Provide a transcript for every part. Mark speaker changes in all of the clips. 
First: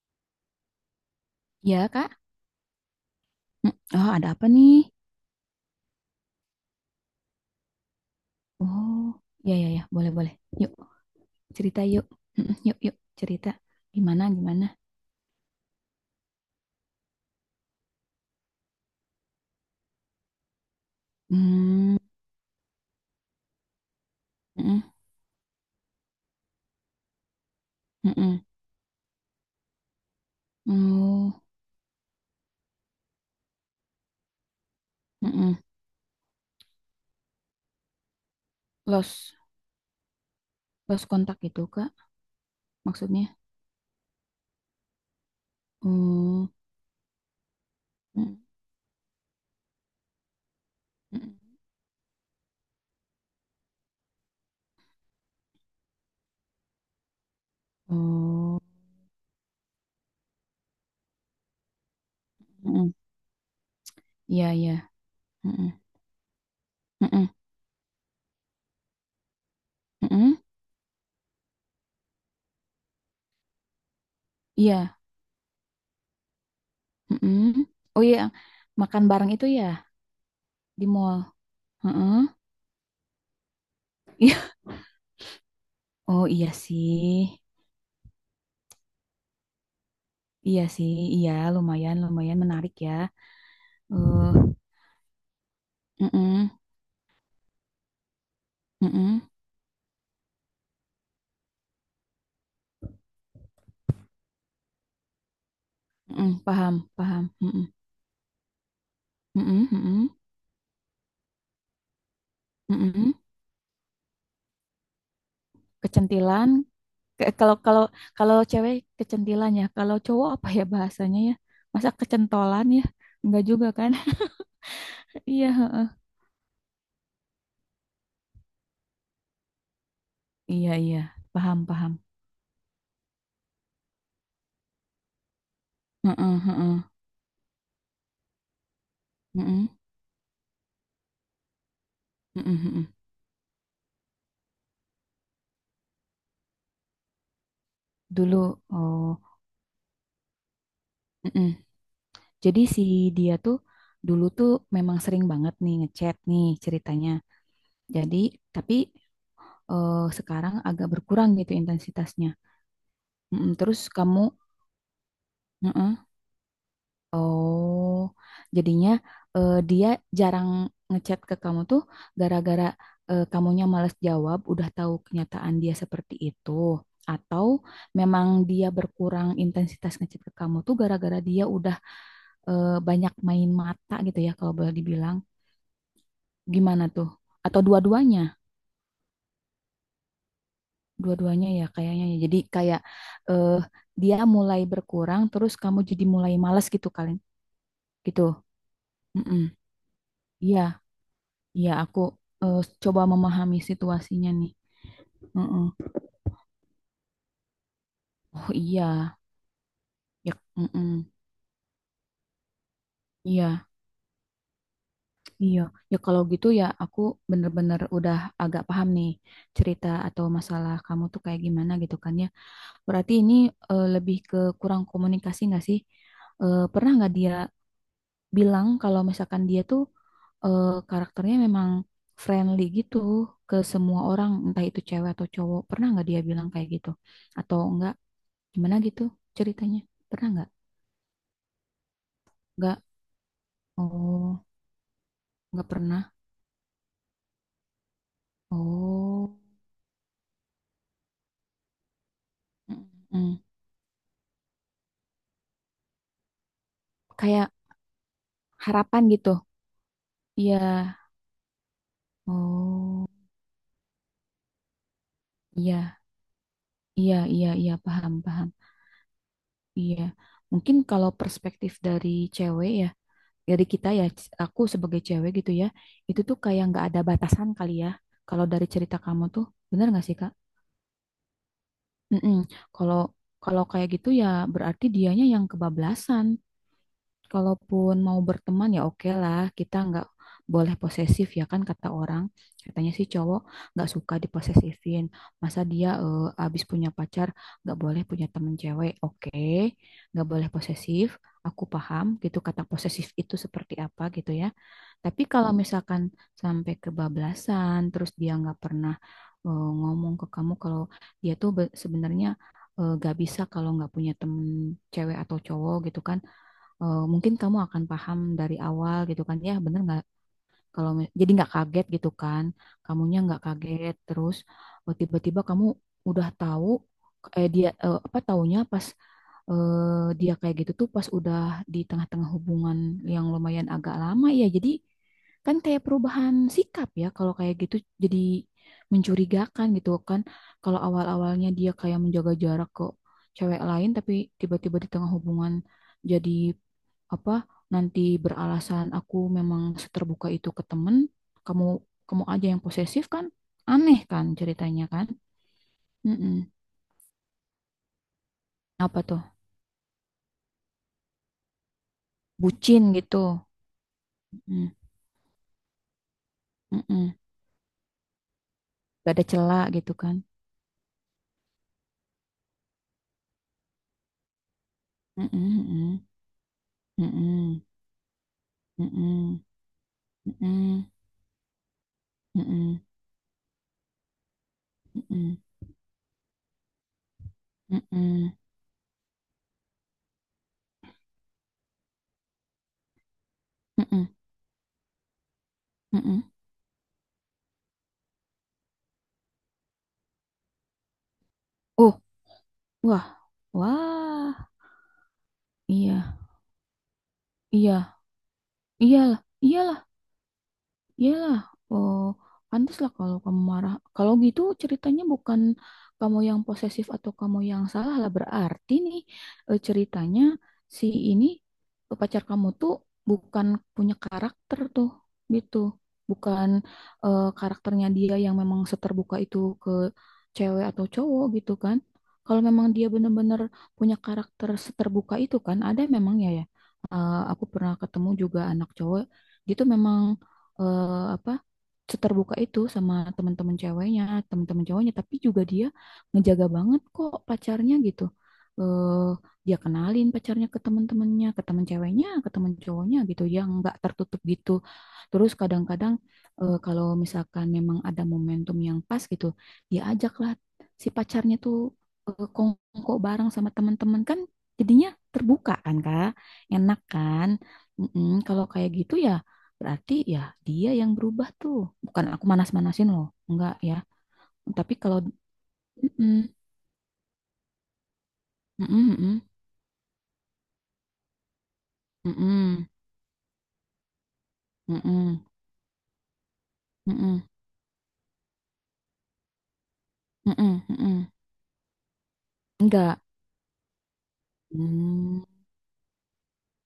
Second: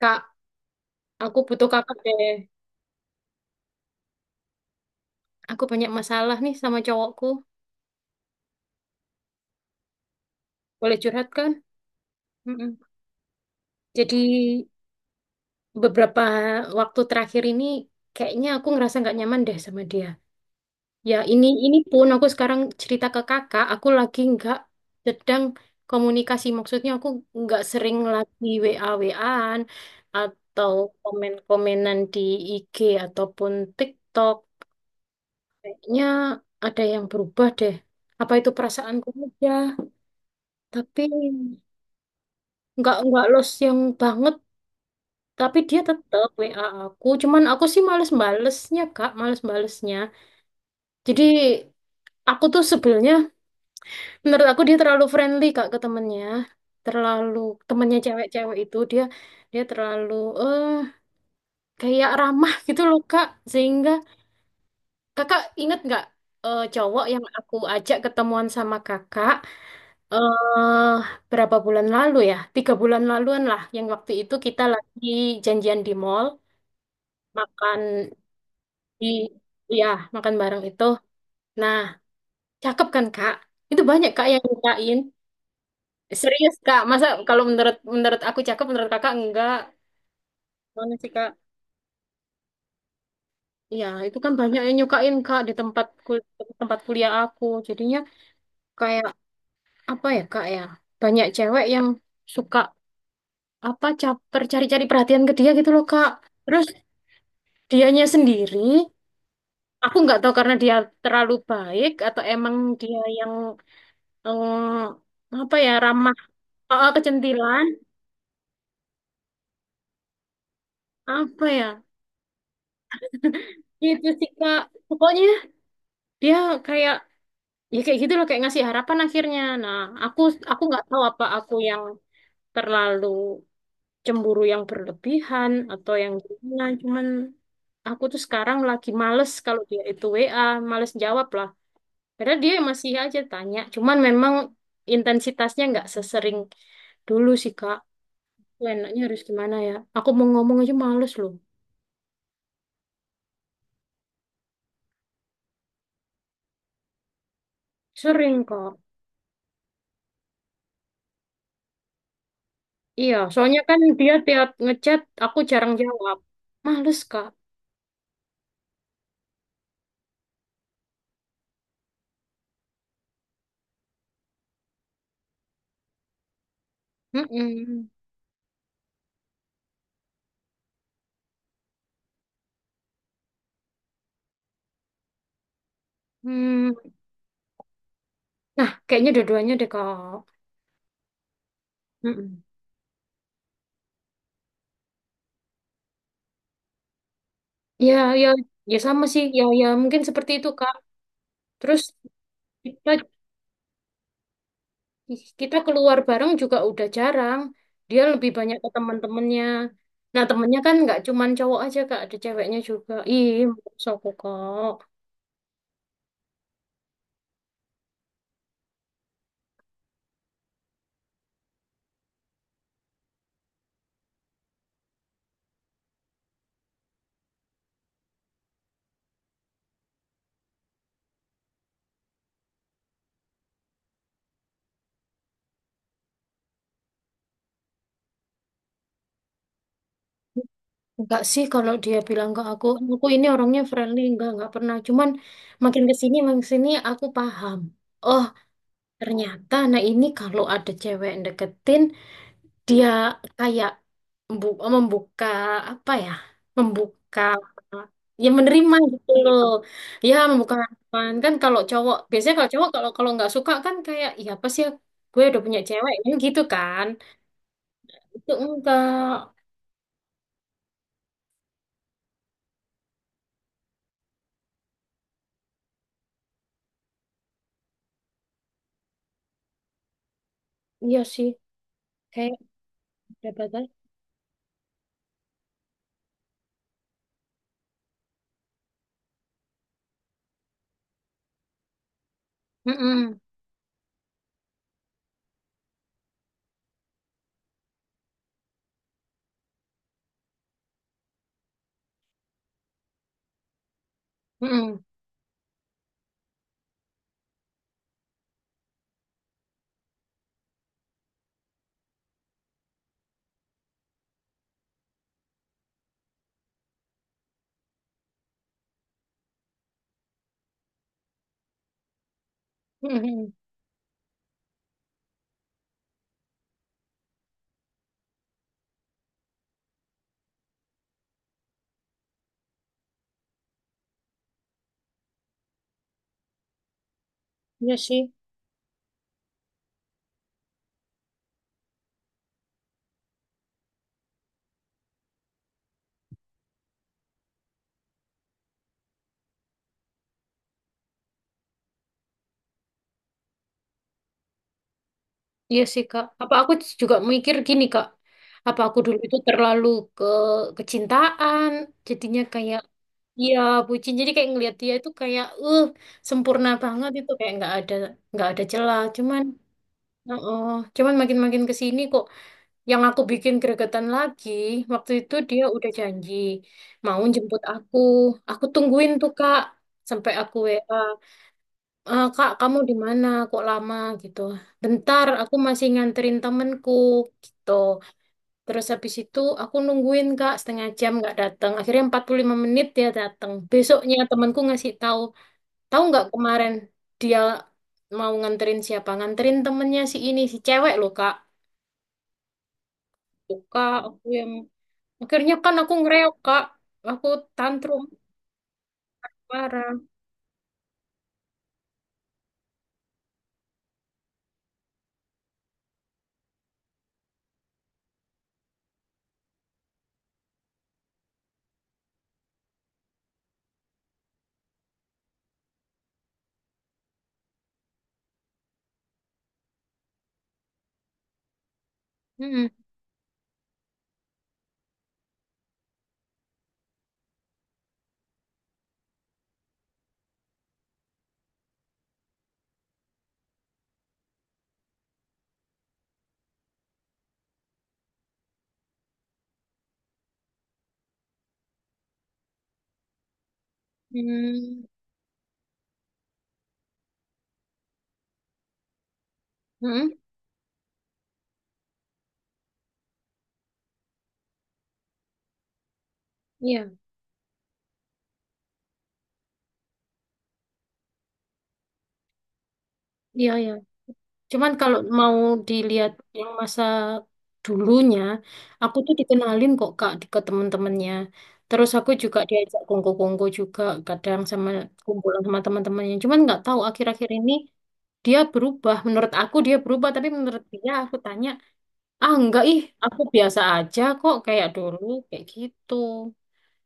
Speaker 1: Kak, aku butuh
Speaker 2: Ya,
Speaker 1: kakak
Speaker 2: Kak.
Speaker 1: deh.
Speaker 2: Hmm, Oh, ada apa nih?
Speaker 1: Aku banyak masalah nih sama cowokku.
Speaker 2: Oh, Ya, ya, ya. Boleh, boleh. Yuk,
Speaker 1: Boleh curhat kan?
Speaker 2: cerita yuk. Yuk,
Speaker 1: Mm-mm.
Speaker 2: yuk, cerita.
Speaker 1: Jadi
Speaker 2: Gimana, gimana?
Speaker 1: beberapa waktu terakhir ini kayaknya aku ngerasa nggak nyaman deh sama dia. Ya ini
Speaker 2: hmm,
Speaker 1: pun aku sekarang cerita ke kakak, aku lagi nggak
Speaker 2: mm-mm,
Speaker 1: sedang komunikasi. Maksudnya aku nggak sering
Speaker 2: mm mm.
Speaker 1: lagi WA-WAan atau
Speaker 2: Oh,
Speaker 1: komen-komenan di IG ataupun TikTok.
Speaker 2: mm-mm.
Speaker 1: Kayaknya ada yang berubah deh. Apa itu perasaanku
Speaker 2: Los,
Speaker 1: aja? Tapi
Speaker 2: los kontak gitu, Kak.
Speaker 1: nggak
Speaker 2: Maksudnya.
Speaker 1: los yang banget. Tapi dia tetap
Speaker 2: Oh,
Speaker 1: WA aku. Cuman aku sih males
Speaker 2: mm-mm,
Speaker 1: balesnya Kak, males balesnya. Jadi aku tuh sebelnya, menurut aku dia terlalu friendly Kak ke temennya. Terlalu temennya cewek-cewek
Speaker 2: Oh,
Speaker 1: itu dia dia terlalu eh kayak ramah gitu
Speaker 2: mm
Speaker 1: loh Kak. Sehingga
Speaker 2: ya. Iya, iya,
Speaker 1: Kakak
Speaker 2: mm-mm,
Speaker 1: inget nggak cowok yang
Speaker 2: mm-mm,
Speaker 1: aku ajak ketemuan sama Kakak? eh Berapa bulan lalu ya? 3 bulan laluan lah. Yang waktu itu kita
Speaker 2: iya,
Speaker 1: lagi janjian di mall,
Speaker 2: mm
Speaker 1: makan
Speaker 2: Oh iya, makan
Speaker 1: di,
Speaker 2: bareng itu ya
Speaker 1: ya, makan bareng itu.
Speaker 2: di mall.
Speaker 1: Nah,
Speaker 2: Heeh.
Speaker 1: cakep kan Kak? Itu banyak Kak yang
Speaker 2: Iya.
Speaker 1: nyukain.
Speaker 2: Oh iya
Speaker 1: Serius Kak, masa
Speaker 2: sih.
Speaker 1: kalau menurut menurut aku cakep, menurut Kakak enggak?
Speaker 2: Iya sih,
Speaker 1: Mana sih
Speaker 2: iya
Speaker 1: Kak?
Speaker 2: lumayan lumayan menarik ya.
Speaker 1: Ya, itu
Speaker 2: Eh,
Speaker 1: kan banyak yang nyukain Kak di
Speaker 2: mm-mm,
Speaker 1: tempat kuliah aku. Jadinya kayak
Speaker 2: mm-mm,
Speaker 1: apa ya Kak ya? Banyak cewek yang suka apa caper cari-cari perhatian ke dia gitu loh Kak.
Speaker 2: mm-mm,
Speaker 1: Terus
Speaker 2: paham, paham. Mm-mm,
Speaker 1: dianya sendiri
Speaker 2: mm-mm,
Speaker 1: aku
Speaker 2: mm-mm,
Speaker 1: nggak tahu karena dia terlalu baik atau emang dia
Speaker 2: mm-mm.
Speaker 1: yang apa ya, ramah,
Speaker 2: Kecentilan.
Speaker 1: oh, oh,
Speaker 2: Ke- kalau
Speaker 1: kecentilan,
Speaker 2: kalau kalau cewek kecentilan ya. Kalau cowok apa ya bahasanya ya?
Speaker 1: apa ya,
Speaker 2: Masa kecentolan ya? Enggak juga kan?
Speaker 1: itu sih Kak. Pokoknya
Speaker 2: Iya, heeh.
Speaker 1: dia kayak, ya kayak gitu loh, kayak ngasih harapan akhirnya. Nah aku
Speaker 2: Iya,
Speaker 1: nggak
Speaker 2: iya.
Speaker 1: tahu apa aku
Speaker 2: Paham,
Speaker 1: yang
Speaker 2: paham.
Speaker 1: terlalu cemburu yang berlebihan atau yang
Speaker 2: Heeh,
Speaker 1: gimana.
Speaker 2: heeh.
Speaker 1: Cuman aku tuh sekarang lagi males kalau
Speaker 2: Mm-mm,
Speaker 1: dia itu WA, males jawab lah. Padahal dia
Speaker 2: mm
Speaker 1: masih aja tanya. Cuman memang intensitasnya nggak sesering dulu sih, Kak.
Speaker 2: Dulu
Speaker 1: Aku enaknya
Speaker 2: oh,
Speaker 1: harus gimana ya? Aku mau ngomong aja males loh.
Speaker 2: mm Jadi si dia tuh dulu tuh memang sering banget nih ngechat nih ceritanya. Jadi,
Speaker 1: Sering, Kak.
Speaker 2: tapi sekarang agak berkurang gitu intensitasnya.
Speaker 1: Iya,
Speaker 2: Mm-mm,
Speaker 1: soalnya kan
Speaker 2: terus
Speaker 1: dia
Speaker 2: kamu,
Speaker 1: tiap ngechat, aku jarang
Speaker 2: mm-mm.
Speaker 1: jawab. Males, Kak.
Speaker 2: oh, Jadinya dia jarang ngechat ke kamu tuh gara-gara kamunya males jawab, udah tahu kenyataan dia seperti itu. Atau
Speaker 1: Mm-mm.
Speaker 2: memang dia berkurang intensitas ngechat ke kamu tuh gara-gara dia udah banyak main mata gitu ya kalau boleh dibilang.
Speaker 1: Hmm.
Speaker 2: Gimana tuh? Atau dua-duanya?
Speaker 1: Nah, kayaknya dua-duanya deh, Kak.
Speaker 2: Dua-duanya ya kayaknya. Ya. Jadi
Speaker 1: Mm-mm.
Speaker 2: kayak eh dia mulai berkurang terus kamu jadi mulai malas gitu kali
Speaker 1: Ya,
Speaker 2: gitu.
Speaker 1: ya, ya sama sih.
Speaker 2: Mm-mm.
Speaker 1: Ya, ya mungkin seperti itu,
Speaker 2: Iya,
Speaker 1: Kak.
Speaker 2: iya
Speaker 1: Terus
Speaker 2: aku eh,
Speaker 1: kita
Speaker 2: coba memahami situasinya nih.
Speaker 1: Ih, kita
Speaker 2: Mm-mm.
Speaker 1: keluar bareng juga udah jarang. Dia lebih
Speaker 2: Oh
Speaker 1: banyak ke
Speaker 2: iya,
Speaker 1: teman-temannya. Nah,
Speaker 2: ya
Speaker 1: temennya kan nggak
Speaker 2: mm-mm.
Speaker 1: cuman cowok aja, Kak. Ada ceweknya juga. Ih,
Speaker 2: Iya,
Speaker 1: maksud aku, Kak.
Speaker 2: iya. Ya kalau gitu ya aku bener-bener udah agak paham nih cerita atau masalah kamu tuh kayak gimana gitu kan ya. Berarti ini lebih ke kurang komunikasi nggak sih? Eh, pernah nggak dia bilang kalau misalkan dia tuh eh, karakternya memang friendly gitu ke semua orang, entah itu cewek atau cowok. Pernah nggak dia bilang kayak gitu? Atau enggak? Gimana gitu ceritanya? Pernah nggak?
Speaker 1: Enggak sih kalau dia bilang ke
Speaker 2: Nggak.
Speaker 1: aku ini orangnya friendly.
Speaker 2: Oh,
Speaker 1: Enggak pernah. Cuman
Speaker 2: nggak pernah.
Speaker 1: makin ke sini aku paham. Oh,
Speaker 2: Oh,
Speaker 1: ternyata nah ini kalau ada cewek yang deketin, dia
Speaker 2: Mm-mm.
Speaker 1: kayak oh, membuka apa ya? Membuka,
Speaker 2: Kayak
Speaker 1: ya menerima
Speaker 2: harapan
Speaker 1: gitu loh.
Speaker 2: gitu.
Speaker 1: Ya membuka
Speaker 2: Iya.
Speaker 1: harapan kan kalau cowok, biasanya kalau cowok, kalau
Speaker 2: Oh,
Speaker 1: kalau nggak suka kan kayak, ya apa sih ya, gue udah punya cewek
Speaker 2: iya,
Speaker 1: kan gitu kan.
Speaker 2: iya, iya, iya, paham,
Speaker 1: Itu
Speaker 2: paham.
Speaker 1: enggak.
Speaker 2: Iya. Mungkin kalau perspektif dari cewek ya, dari kita ya aku sebagai cewek gitu ya itu tuh kayak nggak ada batasan kali ya kalau dari cerita kamu tuh bener nggak sih Kak?
Speaker 1: Iya sih. Kayak
Speaker 2: Mm-mm. Kalau
Speaker 1: ada
Speaker 2: kalau
Speaker 1: batas.
Speaker 2: kayak gitu ya berarti dianya yang kebablasan. Kalaupun mau berteman ya oke lah, kita nggak boleh posesif ya kan, kata orang katanya sih
Speaker 1: Mm-mm.
Speaker 2: cowok nggak suka diposesifin, masa dia abis punya pacar nggak boleh punya temen cewek, oke nggak boleh posesif, aku paham gitu kata posesif itu seperti apa gitu ya,
Speaker 1: Mm-mm.
Speaker 2: tapi kalau misalkan sampai kebablasan, terus dia nggak pernah ngomong ke kamu kalau dia tuh sebenarnya nggak bisa kalau nggak punya temen cewek atau cowok gitu kan. Eh, mungkin kamu akan paham dari awal gitu kan, ya bener nggak kalau jadi nggak kaget gitu kan, kamunya
Speaker 1: Mm-mm.
Speaker 2: nggak kaget terus tiba-tiba kamu udah tahu dia apa taunya pas dia kayak gitu tuh pas udah di tengah-tengah hubungan yang lumayan agak lama ya. Jadi kan kayak perubahan sikap ya kalau kayak gitu
Speaker 1: Iya sih.
Speaker 2: jadi mencurigakan gitu kan. Kalau awal-awalnya dia kayak menjaga jarak ke cewek lain tapi tiba-tiba di tengah hubungan jadi apa nanti beralasan aku memang seterbuka itu ke temen, kamu kamu aja yang posesif kan? Aneh kan ceritanya kan?
Speaker 1: Iya sih Kak. Apa
Speaker 2: Mm-mm.
Speaker 1: aku juga mikir gini Kak. Apa aku dulu
Speaker 2: Apa
Speaker 1: itu
Speaker 2: tuh?
Speaker 1: terlalu ke kecintaan jadinya kayak,
Speaker 2: Bucin gitu.
Speaker 1: iya, bucin. Jadi kayak ngelihat
Speaker 2: Mm,
Speaker 1: dia itu kayak, sempurna banget, itu
Speaker 2: mm-mm.
Speaker 1: kayak nggak ada celah.
Speaker 2: Gak ada celah gitu kan?
Speaker 1: Oh, cuman makin-makin ke sini kok yang aku bikin gregetan lagi. Waktu itu
Speaker 2: Mm-mm,
Speaker 1: dia udah
Speaker 2: mm-mm,
Speaker 1: janji mau jemput
Speaker 2: mm-mm,
Speaker 1: aku. Aku tungguin tuh Kak
Speaker 2: mm-mm,
Speaker 1: sampai aku WA, "Eh, Kak, kamu di
Speaker 2: mm-mm,
Speaker 1: mana? Kok lama gitu? Bentar,
Speaker 2: mm-mm,
Speaker 1: aku masih nganterin temenku gitu."
Speaker 2: mm-mm, mm-mm,
Speaker 1: Terus habis itu aku nungguin Kak setengah jam nggak datang. Akhirnya 45 menit dia datang. Besoknya
Speaker 2: mm-mm,
Speaker 1: temanku ngasih tahu, tahu nggak
Speaker 2: mm-mm.
Speaker 1: kemarin dia mau nganterin siapa? Nganterin temennya si ini, si cewek loh Kak.
Speaker 2: Oh, wah,
Speaker 1: Tuh, Kak, aku yang
Speaker 2: wah,
Speaker 1: akhirnya kan aku ngereok
Speaker 2: iya,
Speaker 1: Kak. Aku
Speaker 2: iya,
Speaker 1: tantrum
Speaker 2: iya, iyalah, iyalah.
Speaker 1: parah.
Speaker 2: Iyalah, oh, pantas lah kalau kamu marah. Kalau gitu ceritanya bukan kamu yang posesif atau kamu yang salah lah. Berarti nih ceritanya si ini pacar kamu tuh bukan punya karakter tuh gitu. Bukan karakternya dia yang memang seterbuka itu ke cewek atau cowok gitu kan. Kalau
Speaker 1: Hmm,
Speaker 2: memang dia benar-benar punya karakter seterbuka itu kan, ada memang ya ya. Eh, aku pernah ketemu juga anak cowok gitu memang eh, apa seterbuka itu sama teman-teman ceweknya, teman-teman cowoknya, tapi juga dia ngejaga banget kok pacarnya gitu. Eh, dia kenalin pacarnya ke teman-temannya, ke teman ceweknya, ke teman cowoknya gitu, yang nggak tertutup gitu.
Speaker 1: hmm,
Speaker 2: Terus kadang-kadang kalau misalkan memang ada momentum yang pas gitu, dia
Speaker 1: hmm,
Speaker 2: ajaklah si pacarnya tuh kongko bareng sama teman-teman kan jadinya terbuka kan Kak,
Speaker 1: iya,
Speaker 2: enak kan. Mm-mm, kalau kayak gitu ya berarti ya dia yang berubah tuh. Bukan aku manas-manasin loh.
Speaker 1: iya, iya.
Speaker 2: Enggak ya.
Speaker 1: Cuman
Speaker 2: Tapi
Speaker 1: kalau
Speaker 2: kalau
Speaker 1: mau dilihat
Speaker 2: Mm-mm,
Speaker 1: yang masa dulunya, aku tuh
Speaker 2: mm-mm,
Speaker 1: dikenalin kok Kak ke temen-temennya. Terus aku juga diajak
Speaker 2: mm-mm,
Speaker 1: kongko-kongko juga kadang sama
Speaker 2: mm-mm,
Speaker 1: kumpulan
Speaker 2: mm-mm,
Speaker 1: sama teman-temannya. Cuman nggak tahu akhir-akhir
Speaker 2: mm-mm,
Speaker 1: ini dia berubah. Menurut aku dia berubah, tapi menurut
Speaker 2: mm-mm,
Speaker 1: dia aku
Speaker 2: mm-mm.
Speaker 1: tanya, ah enggak ih,
Speaker 2: Enggak.
Speaker 1: aku biasa aja kok kayak dulu
Speaker 2: Mm,
Speaker 1: kayak gitu.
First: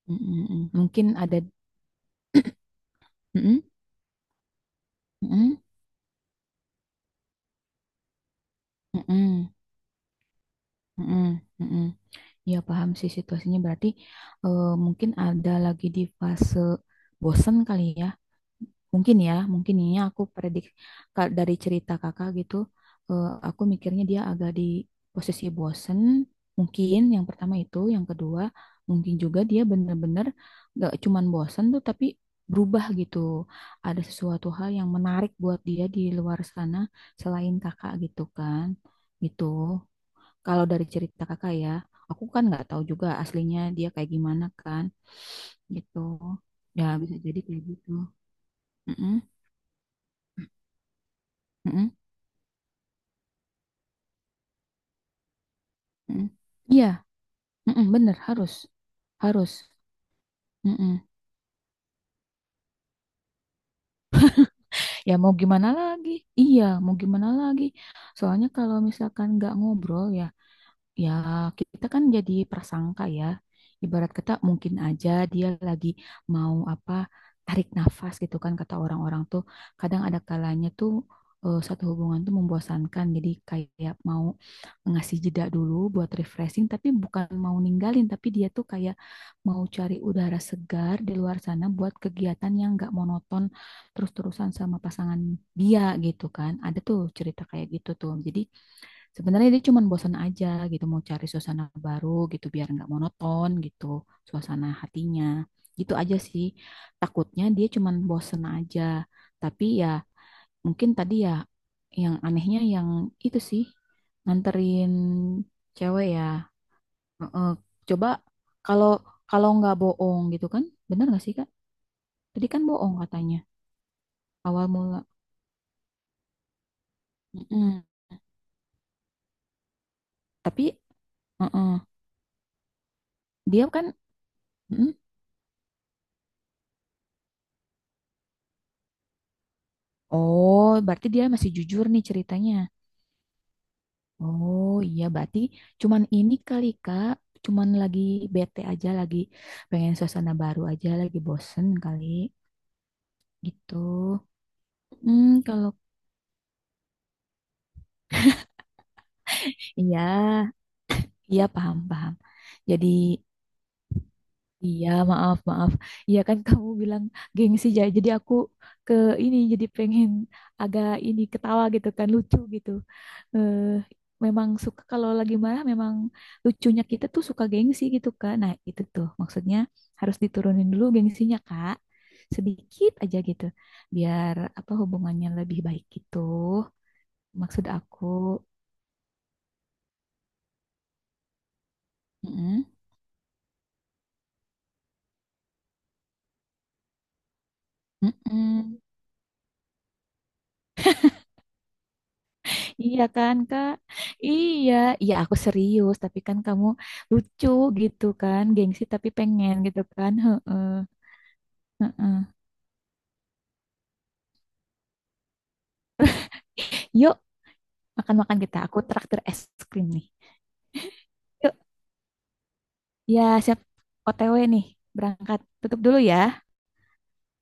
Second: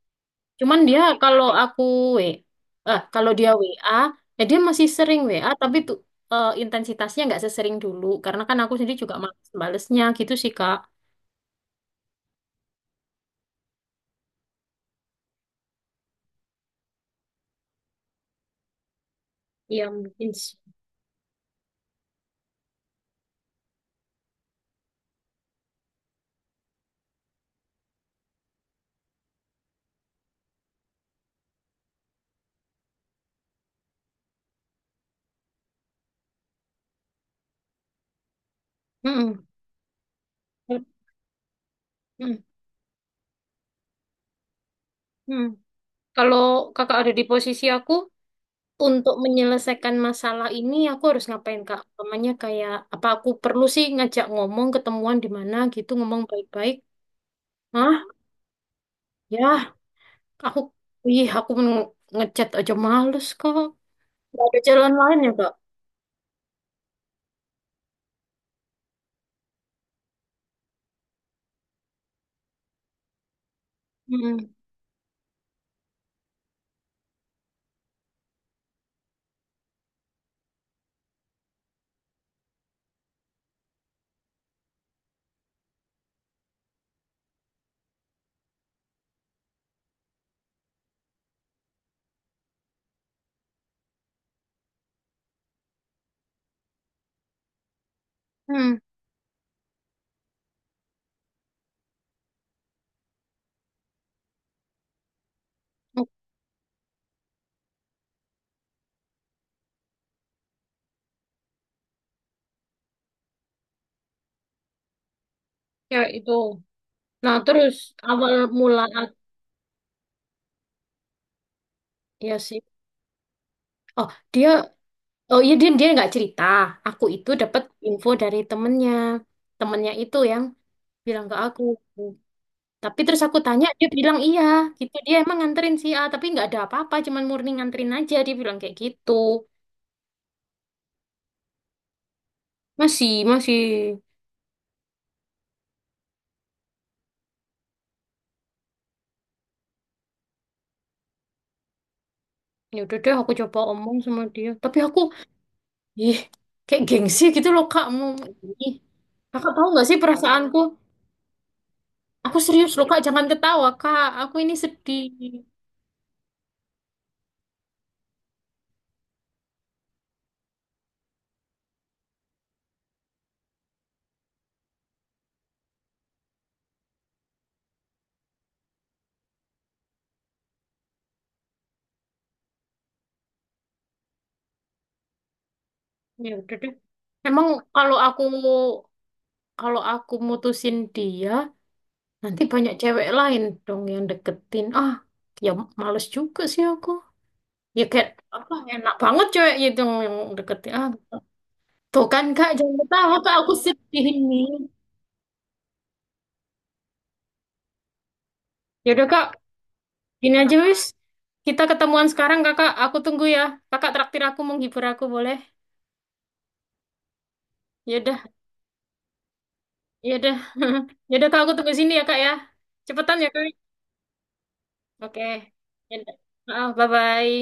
Speaker 2: mm-mm, mm.
Speaker 1: Cuman dia
Speaker 2: Mungkin ada
Speaker 1: kalau aku W, eh kalau dia
Speaker 2: mm-mm,
Speaker 1: WA, ya dia masih sering WA,
Speaker 2: mm-mm,
Speaker 1: tapi tuh intensitasnya nggak sesering dulu. Karena kan aku sendiri juga
Speaker 2: mm-mm,
Speaker 1: males balesnya gitu sih, Kak.
Speaker 2: mm-mm, mm-mm. Ya paham sih situasinya berarti mungkin ada lagi di fase bosen kali ya. Mungkin ya, mungkin
Speaker 1: Iya,
Speaker 2: ini aku
Speaker 1: mungkin sih.
Speaker 2: predik dari cerita kakak gitu, aku mikirnya dia agak di posisi bosen. Mungkin yang pertama itu, yang kedua mungkin juga dia bener-bener gak cuman bosen tuh, tapi berubah gitu. Ada sesuatu hal yang menarik buat dia di luar sana selain kakak gitu kan, gitu.
Speaker 1: Mm-mm.
Speaker 2: Kalau dari cerita kakak ya, aku
Speaker 1: Mm-mm.
Speaker 2: kan nggak tahu juga aslinya dia kayak gimana kan,
Speaker 1: Mm.
Speaker 2: gitu.
Speaker 1: Kalau
Speaker 2: Ya
Speaker 1: kakak ada
Speaker 2: bisa
Speaker 1: di
Speaker 2: jadi kayak
Speaker 1: posisi
Speaker 2: gitu.
Speaker 1: aku,
Speaker 2: Mm-mm.
Speaker 1: untuk menyelesaikan masalah ini, aku harus ngapain, Kak?
Speaker 2: Mm-mm.
Speaker 1: Namanya kayak, apa aku perlu sih ngajak ngomong, ketemuan di mana gitu, ngomong
Speaker 2: Mm.
Speaker 1: baik-baik.
Speaker 2: Iya, mm-mm,
Speaker 1: Hah?
Speaker 2: bener harus, harus.
Speaker 1: Ya, aku,
Speaker 2: Mm-mm.
Speaker 1: ih, aku ngechat aja males, Kak. Nggak ada jalan
Speaker 2: Ya
Speaker 1: lain ya,
Speaker 2: mau
Speaker 1: Kak?
Speaker 2: gimana lagi? Iya, mau gimana lagi? Soalnya kalau misalkan nggak ngobrol ya, ya, kita kan jadi prasangka ya. Ibarat kata
Speaker 1: Hmm,
Speaker 2: mungkin aja dia lagi mau apa tarik nafas gitu kan kata orang-orang tuh. Kadang ada kalanya tuh satu hubungan tuh membosankan. Jadi kayak mau ngasih jeda dulu buat refreshing tapi bukan mau ninggalin tapi dia tuh kayak mau cari udara segar di luar sana buat kegiatan yang nggak monoton terus-terusan sama pasangan dia gitu kan. Ada tuh cerita kayak gitu tuh. Jadi
Speaker 1: hmm,
Speaker 2: sebenarnya dia cuma bosan aja gitu, mau cari suasana baru gitu biar nggak monoton gitu suasana hatinya. Gitu aja sih. Takutnya dia cuma bosan aja. Tapi ya mungkin tadi ya yang anehnya yang itu sih nganterin
Speaker 1: oke
Speaker 2: cewek ya.
Speaker 1: itu. Nah
Speaker 2: Heeh.
Speaker 1: terus
Speaker 2: Coba
Speaker 1: awal mula
Speaker 2: kalau kalau nggak bohong gitu kan, bener nggak sih Kak?
Speaker 1: ya
Speaker 2: Tadi
Speaker 1: sih.
Speaker 2: kan bohong katanya
Speaker 1: Oh dia,
Speaker 2: awal mula.
Speaker 1: oh iya, dia dia nggak cerita. Aku itu dapat
Speaker 2: Mm-mm.
Speaker 1: info dari temennya, temennya itu yang
Speaker 2: Tapi
Speaker 1: bilang ke aku.
Speaker 2: mm-mm.
Speaker 1: Tapi terus aku
Speaker 2: dia
Speaker 1: tanya,
Speaker 2: kan
Speaker 1: dia bilang iya,
Speaker 2: mm-mm.
Speaker 1: gitu. Dia emang nganterin si A, tapi nggak ada apa-apa, cuman murni nganterin aja. Dia bilang kayak gitu.
Speaker 2: Oh, berarti dia masih jujur nih ceritanya.
Speaker 1: Masih, masih.
Speaker 2: Oh iya, berarti cuman ini kali Kak, cuman lagi bete aja, lagi pengen suasana baru aja, lagi bosen kali
Speaker 1: Ya udah deh, aku coba
Speaker 2: gitu.
Speaker 1: omong sama dia. Tapi aku,
Speaker 2: Kalau
Speaker 1: ih, kayak gengsi gitu loh Kak. Mau, ih. Kakak tahu nggak sih
Speaker 2: iya,
Speaker 1: perasaanku?
Speaker 2: iya paham paham.
Speaker 1: Aku serius loh
Speaker 2: Jadi
Speaker 1: Kak, jangan ketawa Kak. Aku ini
Speaker 2: iya,
Speaker 1: sedih.
Speaker 2: maaf, maaf. Iya kan kamu bilang gengsi ya. Jadi aku ke ini jadi pengen agak ini ketawa gitu kan lucu gitu. Eh, memang suka kalau lagi marah memang lucunya kita tuh suka gengsi gitu kan. Nah, itu tuh maksudnya harus diturunin dulu gengsinya, Kak. Sedikit aja gitu. Biar apa hubungannya lebih baik gitu.
Speaker 1: Ya udah deh. Emang
Speaker 2: Maksud
Speaker 1: kalau
Speaker 2: aku.
Speaker 1: aku kalau aku mutusin dia, nanti
Speaker 2: Mm-mm.
Speaker 1: banyak cewek lain dong yang deketin. Ah, ya males juga sih aku. Ya kayak apa?
Speaker 2: Mm-mm.
Speaker 1: Enak banget cewek itu yang deketin. Ah, tuh kan Kak, jangan
Speaker 2: Iya
Speaker 1: ketawa Kak.
Speaker 2: kan,
Speaker 1: Aku
Speaker 2: Kak?
Speaker 1: sedih ini.
Speaker 2: Iya, iya aku serius, tapi kan kamu lucu gitu kan, gengsi
Speaker 1: Ya udah
Speaker 2: tapi
Speaker 1: Kak,
Speaker 2: pengen gitu kan.
Speaker 1: gini aja
Speaker 2: Heeh,
Speaker 1: wis. Kita ketemuan
Speaker 2: heeh.
Speaker 1: sekarang kakak. Aku tunggu ya. Kakak traktir aku, menghibur aku boleh?
Speaker 2: Yuk,
Speaker 1: Ya udah.
Speaker 2: makan-makan kita. Aku traktir es krim nih.
Speaker 1: Iya udah. Ya udah Kak aku
Speaker 2: Yuk,
Speaker 1: tunggu sini ya Kak ya. Cepetan
Speaker 2: ya
Speaker 1: ya Kak.
Speaker 2: siap OTW nih,
Speaker 1: Oke.
Speaker 2: berangkat. Tutup
Speaker 1: Ya
Speaker 2: dulu
Speaker 1: udah.
Speaker 2: ya.
Speaker 1: Maaf, bye-bye.